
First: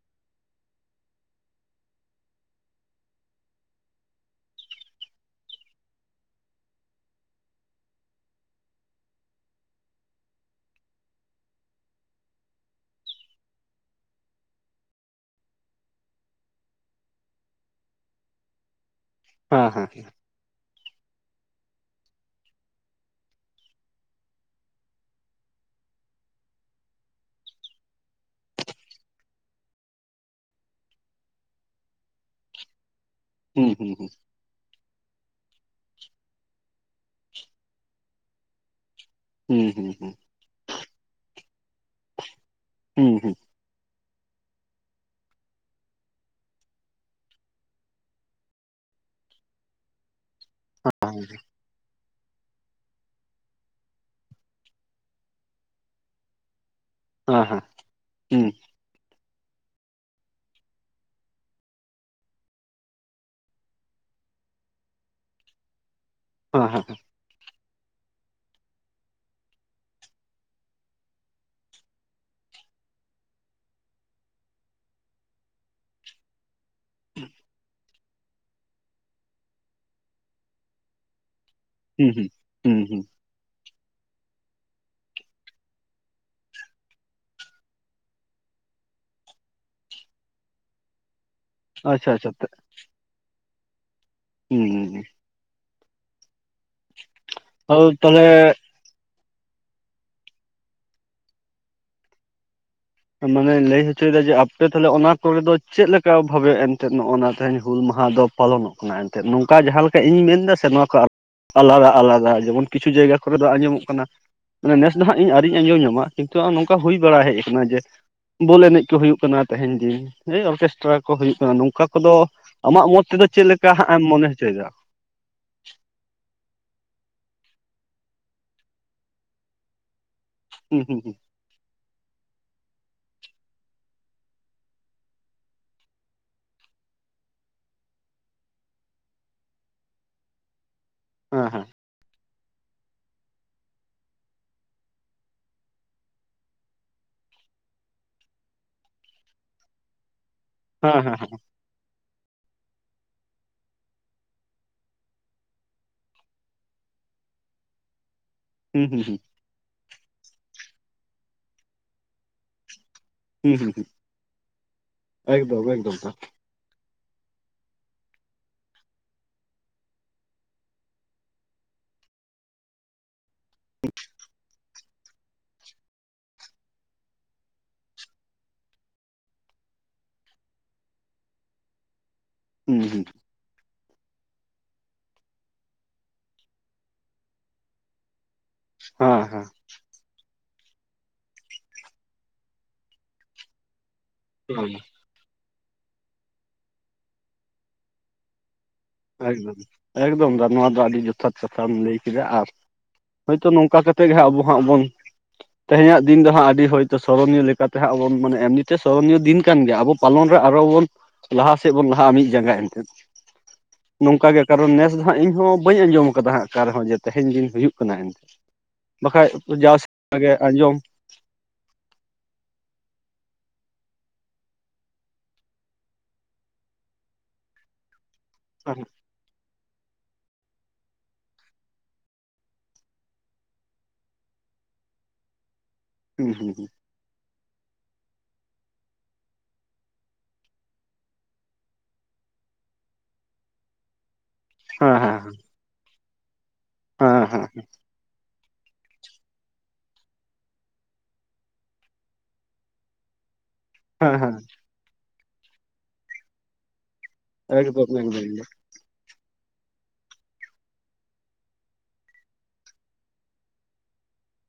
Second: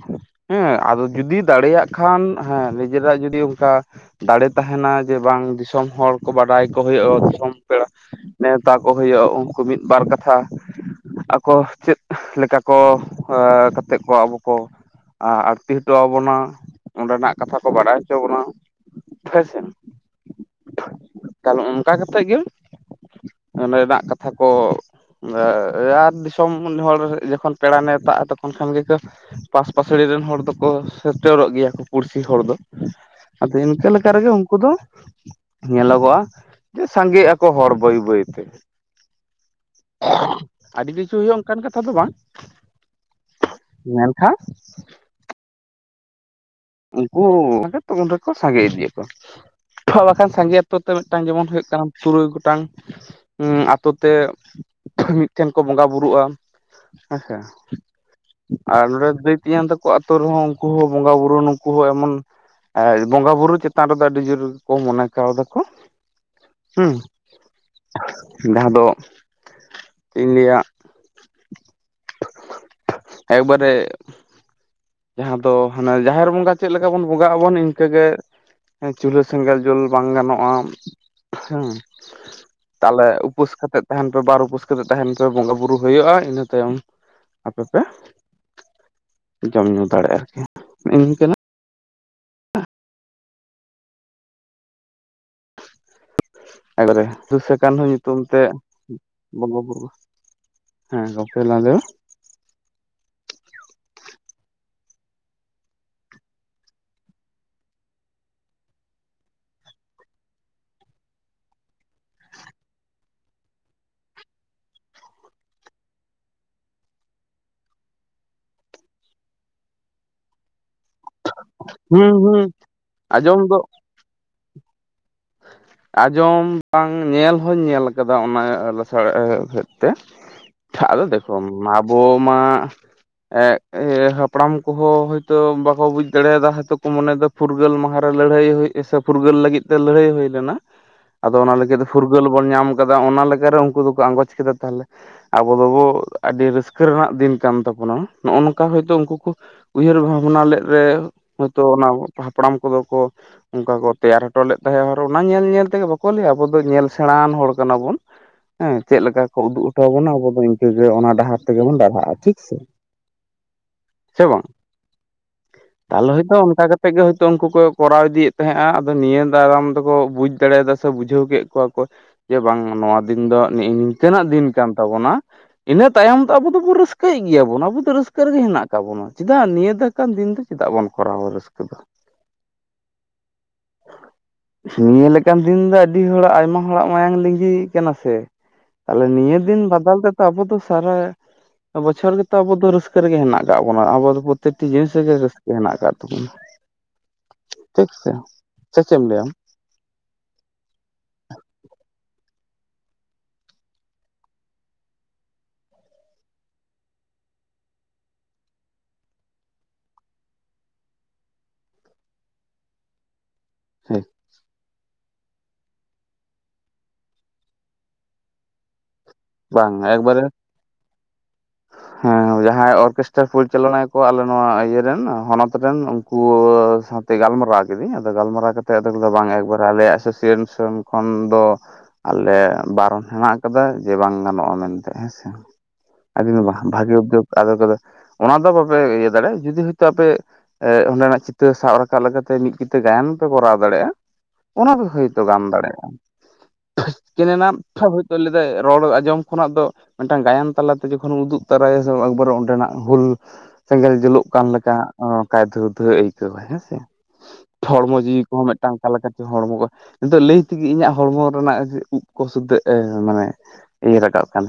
ᱦᱮᱸ ᱟᱫᱚ ᱡᱩᱫᱤ ᱫᱟᱲᱮᱭᱟᱜ ᱠᱷᱟᱱ ᱦᱮᱸ ᱱᱤᱡᱮᱨᱟᱜ ᱡᱩᱚᱫᱤ ᱚᱱᱠᱟ ᱼᱼ ᱫᱟᱲᱮ ᱛᱟᱦᱮᱱᱟ ᱡᱮ ᱵᱟᱝ ᱫᱤᱥᱚᱢ ᱦᱚᱲ ᱠᱚ ᱵᱟᱰᱟᱭ ᱠᱚ ᱦᱩᱭᱩᱜᱼᱟ᱾ ᱫᱤᱥᱚᱢ ᱯᱮᱲᱟ ᱱᱮᱣᱛᱟ ᱠᱚ ᱼᱼ ᱦᱩᱭᱩᱜᱼᱟ᱾ ᱩᱱᱠᱩ ᱢᱤᱫ ᱵᱟᱨ ᱠᱟᱛᱷᱟ ᱼᱼ ᱟᱠᱚ ᱪᱮᱫ ᱞᱮᱠᱟ ᱠᱚ ᱠᱟᱛᱮᱫ ᱠᱚ ᱟᱵᱚ ᱠᱚ ᱟ ᱟᱲᱛᱤ ᱦᱚᱴᱚ ᱟᱵᱚᱱᱟ᱾ ᱚᱸᱰᱮᱱᱟᱜ ᱠᱟᱛᱷᱟ ᱠᱚ ᱵᱟᱰᱟᱭ ᱦᱚᱪᱚ ᱵᱚᱱᱟ। ᱯᱷᱮᱥᱮᱱ ᱦᱮᱸ ᱦᱮᱸ ᱛᱟᱦᱞᱮ ᱚᱱᱠᱟ ᱠᱟᱛᱮᱫ ᱜᱮ ᱚᱸᱰᱮᱱᱟᱜ ᱠᱟᱛᱷᱟ ᱠᱚ [unintelligible] ᱭᱟᱨ ᱫᱤᱥᱚᱢ ᱦᱚᱲ ᱡᱚᱠᱷᱚᱱ ᱯᱮᱲᱟ ᱱᱮᱛᱟᱜᱼᱟ ᱛᱚᱠᱷᱚᱱ ᱠᱷᱚᱱ ᱜᱮᱠᱚ ᱼᱼ ᱯᱟᱥ ᱯᱟᱥᱲᱤ ᱨᱮᱱ ᱦᱚᱲ ᱫᱚᱠᱚ ᱥᱮᱴᱮᱨᱚᱜ ᱜᱮᱭᱟ ᱠᱚ ᱯᱩᱲᱥᱤ ᱦᱚᱲ ᱫᱚ। ᱟᱫᱚ ᱦᱩᱸ ᱤᱱᱠᱟᱹ ᱦᱩᱸ ᱞᱮᱠᱟ ᱨᱮᱜᱮ ᱩᱱᱠᱩ ᱫᱚ ᱧᱮᱞᱚᱜᱚᱜᱼᱟ ᱡᱮ ᱥᱟᱸᱜᱮᱜ ᱟᱠᱚ ᱦᱚᱲ ᱵᱟᱹᱭ ᱵᱟᱹᱭ ᱛᱮ। ᱛᱮ ᱦᱩᱸ ᱦᱩᱸ᱾ ᱦᱩᱸ ᱟᱹᱰᱤ ᱠᱤᱪᱷᱩ ᱦᱩᱭᱩᱜᱼᱟ ᱚᱱᱠᱟᱱ ᱠᱟᱛᱷᱟ ᱫᱚ ᱵᱟᱝ ᱦᱩᱸ ᱦᱩᱸ᱾ ᱧᱮᱞᱠᱷᱟ? ᱩᱱᱠᱩᱚ ᱚᱸᱰᱮ ᱛᱚ ᱩᱱ ᱨᱮᱠᱚ ᱥᱟᱸᱜᱮ ᱤᱫᱤ ᱟᱠᱚ᱾ ᱵᱟᱠᱷᱟᱱ ᱥᱟᱸᱜᱮ ᱚᱠᱛᱚ ᱛᱮ ᱢᱤᱫᱴᱟᱝ ᱡᱮᱢᱚᱱ ᱦᱩᱭᱩᱜ ᱠᱟᱱᱟ᱾ ᱛᱩᱨᱩᱭ ᱜᱚᱴᱟᱝ ᱟᱛᱳ ᱛᱮ ᱢᱤᱫᱴᱷᱮᱱ ᱠᱚ ᱵᱚᱸᱜᱟ ᱵᱩᱨᱩᱜᱼᱟ᱾ ᱟᱪᱪᱷᱟ᱾ ᱦᱮᱸ ᱦᱮᱸ ᱟᱨ ᱱᱚᱸᱰᱮ ᱫᱟᱹᱭ ᱛᱮᱧᱟᱝ ᱛᱟᱠᱚ ᱟᱛᱚ ᱨᱮᱦᱚᱸ ᱩᱱᱠᱩ ᱦᱚᱸ ᱵᱚᱸᱜᱟ ᱵᱩᱨᱩ ᱱᱩ ᱩᱱᱠᱩ ᱦᱚᱸ ᱮᱢᱚᱱ ᱮᱸ ᱵᱚᱸᱜᱟ ᱵᱩᱨᱩ ᱪᱮᱛᱟᱱ ᱨᱮᱫᱚ ᱟᱹᱰᱤ ᱡᱚᱨ ᱠᱚ ᱢᱚᱱᱮ ᱠᱟᱣ ᱫᱟᱠᱚ ᱦᱩᱸ ᱦᱮᱸ ᱦᱮᱸ ᱦᱩᱸ ᱡᱟᱦᱟᱸ ᱫᱚ ᱪᱮᱫ ᱤᱧ ᱞᱟᱹᱭᱟ ᱮᱠ ᱵᱟᱨᱮ ᱡᱟᱦᱟᱸ ᱫᱚ ᱦᱟᱱᱟ ᱡᱟᱦᱮᱨ ᱵᱚᱸᱜᱟ ᱪᱮᱫ ᱞᱮᱠᱟ ᱵᱚᱱ ᱵᱚᱸᱜᱟᱜ ᱟᱵᱚᱱ ᱤᱱᱠᱟᱹᱜᱮ ᱦᱮᱸ ᱪᱩᱞᱦᱟᱹ ᱥᱮᱸᱜᱮᱞ ᱡᱩᱞ ᱵᱟᱝ ᱜᱟᱱᱚᱜᱼᱟ ᱦᱮᱸ ᱦᱩᱸ ᱦᱩᱸ ᱦᱩᱸ ᱦᱩᱸ ᱛᱟᱞᱮ ᱩᱯᱟᱹᱥ ᱠᱟᱛᱮ ᱛᱟᱦᱮᱱ ᱯᱮ ᱵᱟᱨ ᱩᱯᱟᱹᱥ ᱠᱟᱛᱮᱫ ᱛᱟᱦᱮᱱ ᱯᱮ ᱵᱚᱸᱜᱟ ᱵᱩᱨᱩ ᱦᱩᱭᱩᱜᱼᱟ ᱤᱱᱟᱹ ᱛᱟᱭᱚᱢ ᱟᱯᱮ ᱯᱮ ᱡᱚᱢᱼ ᱧᱩ ᱫᱟᱲᱮᱭᱟᱜᱼᱟ [unintelligible] ᱱᱤᱭ ᱼᱱᱤᱠᱟᱹᱱᱟᱜ᱾ ᱟᱪᱪᱷᱟ ᱟᱪᱪᱷᱟ᱾ ᱩᱸ ᱦᱩᱸ ᱮᱠᱵᱟᱨᱮ ᱫᱩᱥᱟᱹᱠᱟᱱ ᱨᱮ [inaudible] ᱟᱫᱚ ᱦᱚᱸ ᱧᱩᱛᱩᱢ ᱛᱟᱦᱚᱞᱮ ᱛᱮᱜ ᱵᱚᱸᱜᱟ ᱵᱩᱨᱩ ᱦᱮᱸ ᱜᱟᱯᱮ ᱞᱟᱫᱮ᱾ ᱢᱟᱱᱮ ᱞᱟᱹᱭ ᱦᱚᱪᱚᱭᱮᱫᱟ ᱡᱮ ᱟᱯᱮ ᱛᱟᱦᱞᱮ ᱚᱱᱟ ᱠᱚᱨ ᱫᱚ ᱪᱮᱫᱞᱮᱠᱟ ᱵᱷᱟᱵᱮ ᱮᱱᱛᱮᱫ ᱱᱚᱜ ᱱᱟ ᱛᱮᱧ ᱦᱩᱞ ᱢᱟᱦᱟ ᱫᱚ ᱯᱟᱞᱚᱱᱚᱜ ᱠᱟᱱᱟ ᱮᱱᱛᱮᱫ ᱱᱚᱝᱠᱟ ᱡᱟᱦᱟᱸ ᱞᱮᱠᱟ ᱤᱧ ᱢᱮᱱ ᱮᱫᱟ ᱥᱮ ᱱᱚᱣᱟ ᱠᱚ ᱟᱞᱟᱫᱟ ᱟᱞᱟᱫᱟ ᱡᱮᱢᱚᱱ ᱠᱤᱪᱷᱩ ᱡᱟᱭᱜᱟ ᱠᱚᱨᱮ ᱫᱚ ᱟᱸᱡᱚᱢᱚᱜ ᱠᱟᱱᱟ- ᱢᱮ ᱱᱮᱥ ᱫᱚ ᱦᱟᱸᱜ ᱤᱧ ᱟᱹᱣᱨᱤᱧ ᱟᱸᱡᱚᱢ ᱧᱟᱢᱟ ᱠᱤᱱᱛᱩ ᱱᱚᱝᱠᱟ ᱦᱩᱭ ᱵᱟᱲᱟ ᱦᱮᱡ ᱟᱠᱟᱱᱟ ᱡᱮ ᱵᱚᱞ ᱮᱱᱮᱡ ᱠᱚ ᱦᱩᱭᱩᱜ ᱠᱟᱱᱟ ᱛᱮᱦᱮᱧ ᱫᱤᱱ ᱦᱮᱭ ᱚᱨᱜᱮᱥᱴᱨᱟ- ᱠᱚ ᱦᱩᱭᱩᱜ ᱠᱟᱱᱟ ᱱᱚᱝᱠᱟ ᱠᱚᱫᱚ ᱦᱩᱸ ᱦᱩᱸ ᱟᱢᱟᱜ ᱢᱚᱛ ᱛᱮᱫᱚ ᱟᱸᱡᱚᱢ ᱪᱮᱫ ᱫᱚ ᱞᱮᱠᱟ ᱦᱟᱸᱜᱮᱢ ᱢᱚᱱᱮ ᱦᱚᱪᱚᱭᱮᱫᱟ ᱟᱸᱡᱚᱢ ᱵᱟᱝ ᱧᱮᱞ ᱦᱚᱧ ᱧᱮᱞ ᱟᱠᱟᱫᱟ ᱚᱱᱟ ᱞᱟᱥᱟᱲ [unintelligible] ᱦᱩᱸ ᱛᱮᱪᱷᱟᱜ ᱦᱩᱸ ᱟᱫᱚ ᱦᱩᱸ ᱫᱮᱠᱷᱚᱢ ᱟᱵᱚ ᱢᱟ ᱮᱸᱜ ᱤᱭᱟᱹ ᱦᱟᱯᱲᱟᱢ ᱠᱚᱦᱚᱸ ᱦᱚᱭᱛᱳ ᱵᱟᱠᱚ ᱵᱩᱡ ᱫᱟᱲᱮᱭᱟᱫᱟ ᱦᱚᱭᱛᱚ ᱠᱚ ᱢᱚᱱᱮ ᱫᱟ ᱯᱷᱩᱨᱜᱟᱹᱞ ᱢᱟᱦᱟ ᱨᱮ ᱞᱟᱹᱲᱦᱟᱹᱭ ᱦᱩᱭ ᱥᱮ ᱯᱷᱩᱨᱜᱟᱹᱞ ᱞᱟᱹᱜᱤᱫ ᱛᱮ ᱞᱟᱹᱲᱦᱟᱹᱭ ᱦᱩᱭ ᱞᱮᱱᱟ ᱟᱫᱚ ᱚᱱᱟ ᱦᱮᱸ ᱞᱟᱹᱜᱤᱫ ᱛᱮ ᱯᱷᱩᱨᱜᱟᱹᱞ- ᱯᱷᱩᱨᱜᱟᱹᱞ ᱵᱚᱱ ᱧᱟᱢ ᱠᱟᱫᱟ ᱚᱱᱟ ᱞᱮᱠᱟᱨᱮ ᱩᱱᱠᱩ ᱫᱚᱠᱚ ᱟᱸᱜᱚᱪ ᱠᱮᱫᱟ ᱛᱟᱦᱚᱞᱮ ᱟᱵᱚ ᱫᱚᱵᱚ ᱟᱹᱰᱤ ᱨᱟᱹᱥᱠᱟᱹ ᱨᱮᱱᱟᱜ ᱫᱤᱱ ᱠᱟᱱ ᱛᱟᱵᱚᱱᱟ ᱱᱚᱜᱚ ᱱᱚᱝᱠᱟ ᱦᱚᱳᱭᱛᱳ ᱩᱱᱠᱩᱠᱚ ᱩᱭᱦᱟᱹᱨ ᱵᱷᱟᱵᱱᱟ ᱞᱮᱫ ᱨᱮ ᱦᱮᱸ ᱦᱮᱸ ᱦᱮᱸ ᱦᱮᱸ ᱦᱚᱳᱭᱛᱳ ᱚᱱᱟ ᱦᱟᱯᱲᱟᱢ ᱠᱚᱫᱚ ᱠᱚ ᱚᱱᱠᱟ ᱠᱚ ᱛᱮᱭᱟᱨ ᱦᱚᱴᱚ ᱞᱮᱫ ᱛᱟᱦᱮᱸᱜ ᱚᱱᱟ ᱧᱮᱞ ᱧᱮᱞ ᱛᱮᱜᱮ ᱵᱟᱠᱚ ᱞᱟᱹᱭᱟ ᱟᱵᱚ ᱫᱚ ᱧᱮᱞ ᱥᱮᱬᱟᱱ ᱦᱚᱲ ᱠᱟᱱᱟ ᱵᱚᱱ ᱦᱮᱸ ᱦᱩᱸ ᱪᱮᱫ ᱦᱩᱸ ᱦᱩᱸ ᱞᱮᱠᱟ ᱠᱚ ᱩᱫᱩᱜᱚ ᱴᱚ ᱵᱚᱱᱟ ᱟᱵᱚ ᱫᱚ ᱤᱱᱠᱟᱹᱜᱮ ᱚᱱᱟ ᱰᱟᱦᱟᱨ ᱛᱮᱜᱮ ᱵᱚᱱ ᱰᱟᱨᱦᱟᱜᱼᱟ ᱴᱷᱤᱠ ᱥᱮ ᱦᱩᱸ ᱦᱩᱸ ᱦᱩᱸ ᱥᱮ ᱵᱟᱝ ᱮᱠᱫᱚᱢ ᱮᱠᱫᱚᱢ ᱛᱟᱞᱮ ᱦᱚᱭᱛᱳ ᱚᱱᱠᱟ ᱠᱟᱛᱮ- ᱛᱮ ᱜᱮ ᱦᱳᱭᱛᱳ ᱩᱱᱠᱩ ᱠᱚ ᱠᱚᱨᱟᱣ ᱤᱫᱤᱭᱮᱫ ᱛᱟᱦᱮᱸᱜᱼᱟ ᱟᱫᱚ ᱱᱤᱭᱟᱹ ᱛᱟᱭᱚᱢᱟᱨᱟᱢ ᱠᱚ ᱵᱩᱡ ᱫᱟᱲᱮᱭᱟᱫᱟ ᱥᱮ ᱵᱩᱡᱷᱟᱹᱣ ᱠᱮᱫ ᱠᱚᱣᱟ ᱠᱚ ᱡᱮ ᱵᱟᱝ ᱱᱚᱣᱟ ᱫᱤᱱ ᱫᱚ ᱱᱤᱝᱠᱟᱹᱱᱟᱜ ᱫᱤᱱ- ᱠᱟᱱ ᱛᱟᱵᱚᱱᱟ ᱤᱱᱟᱹ ᱛᱟᱭᱚᱢ ᱫᱚ ᱟᱵᱚ ᱫᱚᱵᱚᱱ ᱨᱟᱹᱥᱠᱟᱹᱭᱮᱫ ᱜᱮᱭᱟᱵᱚᱱ ᱟᱵᱚ ᱫᱚ ᱨᱟᱹᱥᱠᱟᱹ ᱨᱮᱜᱮ ᱦᱮᱱᱟᱜ ᱛᱟᱵᱚᱱᱟ ᱪᱮᱫᱟᱜ ᱱᱤᱭᱟᱹ ᱫᱚ ᱚᱱᱠᱟᱱ ᱫᱤᱱ ᱫᱚ ᱪᱮᱫᱟᱜ ᱵᱚᱱ ᱠᱚᱨᱟᱣᱟ ᱨᱟᱹᱥᱠᱟᱹ ᱫᱚ ᱦᱩᱸ ᱦᱩᱸ ᱱᱤᱭᱟᱹ ᱞᱮᱠᱟᱱ ᱫᱤᱱ ᱫᱚ ᱟᱹᱰᱤ ᱦᱚᱲᱟᱜ ᱟᱭᱢᱟ ᱦᱚᱲᱟᱜ ᱢᱟᱭᱟᱝ ᱞᱤᱸᱜᱤ ᱠᱟᱱᱟ ᱥᱮ ᱛᱟᱫᱚ ᱦᱮᱸ ᱱᱤᱭᱟᱹ ᱫᱤᱱ ᱵᱟᱫᱟᱞ ᱛᱮ ᱟᱵᱚ ᱫᱚ ᱥᱟᱨᱟ ᱵᱚᱪᱷᱚᱨ ᱜᱮᱛᱚ ᱟᱵᱚ ᱫᱚ ᱨᱟᱹᱥᱠᱟᱹ ᱨᱮᱜᱮ ᱦᱮᱱᱟᱜ ᱟᱠᱟᱟᱜ ᱵᱚᱱᱟ ᱟᱵᱚ- ᱯᱨᱚᱛᱮᱠᱴᱤ ᱦᱮᱸ ᱡᱤᱱᱤᱥ ᱨᱮᱜᱮ ᱨᱟᱹᱥᱠᱟᱹ ᱦᱮᱱᱟᱜ ᱟᱠᱟᱫ ᱛᱟᱵᱚᱱᱟ ᱴᱷᱤᱠ ᱥᱮ ᱪᱮᱫ ᱮᱢ ᱞᱟᱹᱭᱟ ᱟᱢ ᱮᱠᱫᱚᱢ ᱮᱠᱫᱚᱢ ᱫᱟ ᱱᱚᱣᱟ ᱫᱚ ᱟᱹᱰᱤ ᱡᱚᱛᱷᱟᱛ ᱠᱟᱛᱷᱟᱢ ᱞᱟᱹᱭ ᱠᱮᱫᱟ ᱠᱟᱜ ᱟᱨ ᱦᱳᱭᱛᱳ ᱱᱚᱝᱠᱟ ᱠᱟᱛᱮ ᱜᱮ ᱦᱟᱸᱜ ᱟᱵᱚ ᱦᱟᱸᱜ ᱵᱚᱱ ᱾ ᱛᱮᱦᱮᱧᱟᱜ ᱫᱤᱱ ᱫᱚ ᱦᱟᱸᱜ ᱟᱹᱰᱤ ᱦᱚᱭᱛᱳ ᱥᱚᱨᱚᱱᱤᱭᱚ ᱞᱮᱠᱟᱛᱮ ᱦᱟᱸᱜ ᱵᱚᱱ ᱢᱮ ᱮᱢᱱᱤᱛᱮ ᱥᱚᱨᱚᱱᱤᱭᱚ ᱫᱤᱱ ᱠᱟᱱ ᱜᱮᱭᱟ ᱟᱵᱚ ᱯᱟᱞᱚᱱ ᱨᱮ ᱟᱨᱚ ᱵᱚᱱ ᱞᱟᱦᱟ ᱥᱮᱫ ᱵᱚᱱ ᱞᱟᱦᱟᱜᱼᱟ ᱢᱤᱫ ᱡᱟᱸᱜᱟ ᱮᱱᱛᱮᱫ ᱦᱮᱸ ᱱᱚᱝᱠᱟ ᱜᱮ ᱠᱟᱨᱚᱱ ᱱᱮᱥ ᱦᱟᱸᱜ ᱤᱧ ᱦᱚᱸ ᱵᱟᱹᱧ ᱟᱸᱡᱚᱢ ᱟᱠᱟᱫᱟ ᱚᱠᱟ ᱨᱮᱦᱚᱸᱮ ᱛᱮᱦᱮᱧ ᱫᱤᱱ ᱦᱩᱭᱩᱜ ᱠᱟᱱᱟ ᱮᱱᱛᱮ᱾ ᱵᱟᱠᱷᱟᱡ ᱵᱟᱝ ᱡᱟᱣ ᱥᱮᱨᱢᱟ ᱮᱠᱵᱟᱨᱮ ᱜᱮ [inaudible] ᱦᱮᱸ, ᱡᱟᱦᱟᱸᱭ ᱚᱨᱠᱮᱥᱴᱟᱨ ᱯᱚᱨᱤᱪᱟᱞᱚᱱᱟᱭᱟ ᱠᱚ ᱟᱞᱮ ᱱᱚᱣᱟ ᱤᱭᱟᱹ ᱨᱮᱱ ᱦᱚᱱᱚᱛ ᱨᱮᱱ ᱠᱩᱶᱟᱹ ᱥᱟᱶᱛᱮ ᱜᱟᱞᱢᱟᱨᱟᱣ ᱠᱤᱫᱟᱹᱧ ᱟᱫᱚ ᱜᱟᱞᱢᱟᱨᱟᱣ ᱠᱟᱛᱮ ᱟᱫᱚ ᱵᱟᱝ ᱮᱠᱵᱟᱨᱮ ᱟᱞᱮ ᱮᱥᱳᱥᱤᱭᱮᱥᱚᱱ ᱠᱷᱚᱱ ᱫᱚ ᱟᱞᱮ ᱵᱟᱨᱚᱱ ᱦᱮᱱᱟᱜ ᱟᱠᱟᱫᱟ ᱾ ᱡᱮ ᱵᱟᱝ ᱜᱟᱱᱚᱜᱼᱟ ᱢᱮᱱᱛᱮ ᱦᱮᱸᱥᱮ ᱟᱫᱚ ᱦᱩᱸ ᱢᱮᱱ ᱦᱩᱸ ᱵᱟᱝ ᱦᱮᱸ ᱵᱷᱟᱜᱤ ᱩᱫᱽᱫᱳᱠ ᱾ ᱟᱫᱚ ᱛᱟᱞᱮ ᱚᱱᱟ ᱫᱚ ᱵᱟᱯᱮ ᱤᱭᱟᱹ ᱫᱟᱲᱮᱭᱟᱜᱼᱟ ᱡᱩᱫᱤ ᱦᱚᱭᱛᱳ ᱟᱯᱮ ᱚᱸᱰᱮᱱᱟᱜ ᱪᱤᱛᱟᱹᱨ ᱥᱟᱵ ᱨᱟᱠᱟᱵ ᱞᱮᱠᱟᱛᱮ ᱢᱤᱫᱠᱤᱛᱟᱹ ᱜᱟᱭᱟᱱ ᱯᱮ ᱠᱚᱨᱟᱣ ᱫᱟᱲᱮᱭᱟᱜᱼᱟ ᱾ ᱚᱱᱟ ᱫᱚ ᱦᱮᱸ ᱦᱚᱭᱛᱳ ᱜᱟᱱ ᱫᱟᱲᱮᱭᱟᱜᱼᱟ ᱾ [unintelligible] ᱦᱮᱸ ᱠᱮᱱᱮ ᱱᱟ ᱦᱮᱸ ᱦᱚᱭᱛᱳ ᱞᱟᱹᱭᱟᱭ ᱨᱚᱲ ᱟᱸᱡᱚᱢ ᱠᱷᱚᱱᱟᱜ ᱫᱚ ᱢᱤᱫᱴᱟᱝ ᱜᱟᱭᱟᱱ ᱛᱟᱞᱟᱛᱮ ᱡᱚᱠᱷᱚᱱ ᱩᱫᱩᱜ ᱛᱚᱨᱟᱭᱟᱵᱟᱨ ᱚᱸᱰᱮᱱᱟᱜ ᱦᱩᱞ ᱥᱮᱸᱜᱮᱞ ᱦᱮᱸ ᱡᱩᱞᱩᱜ ᱦᱮᱸ ᱠᱟᱱ ᱞᱮᱠᱟ ᱟᱸᱻ ᱛᱟ ᱫᱷᱟᱹᱣ ᱫᱷᱟᱹᱣ ᱟᱹᱭᱠᱟᱹᱣᱟ ᱦᱮᱸᱥᱮ ᱮᱠᱫᱚᱢ ᱦᱚᱲᱢᱚ ᱡᱤᱣᱤ ᱮᱠᱫᱚᱢ ᱠᱚᱦᱚᱸ ᱢᱤᱫ ᱢᱤᱫᱴᱟᱝ ᱚᱠᱟ ᱞᱮᱠᱟ ᱪᱚᱝ ᱦᱚᱲᱢᱚ ᱠᱚ ᱱᱤᱛᱚᱜ ᱞᱟᱹᱭ ᱛᱮᱜᱮ ᱤᱧᱟᱹᱜ ᱦᱚᱲᱢᱚ ᱨᱮᱱᱟᱜ ᱩᱵ ᱠᱚ ᱥᱩᱫᱷᱟ ᱢᱟᱱᱮ ᱤᱭᱟᱹ ᱨᱟᱠᱟᱵ ᱠᱟᱱᱟ ᱾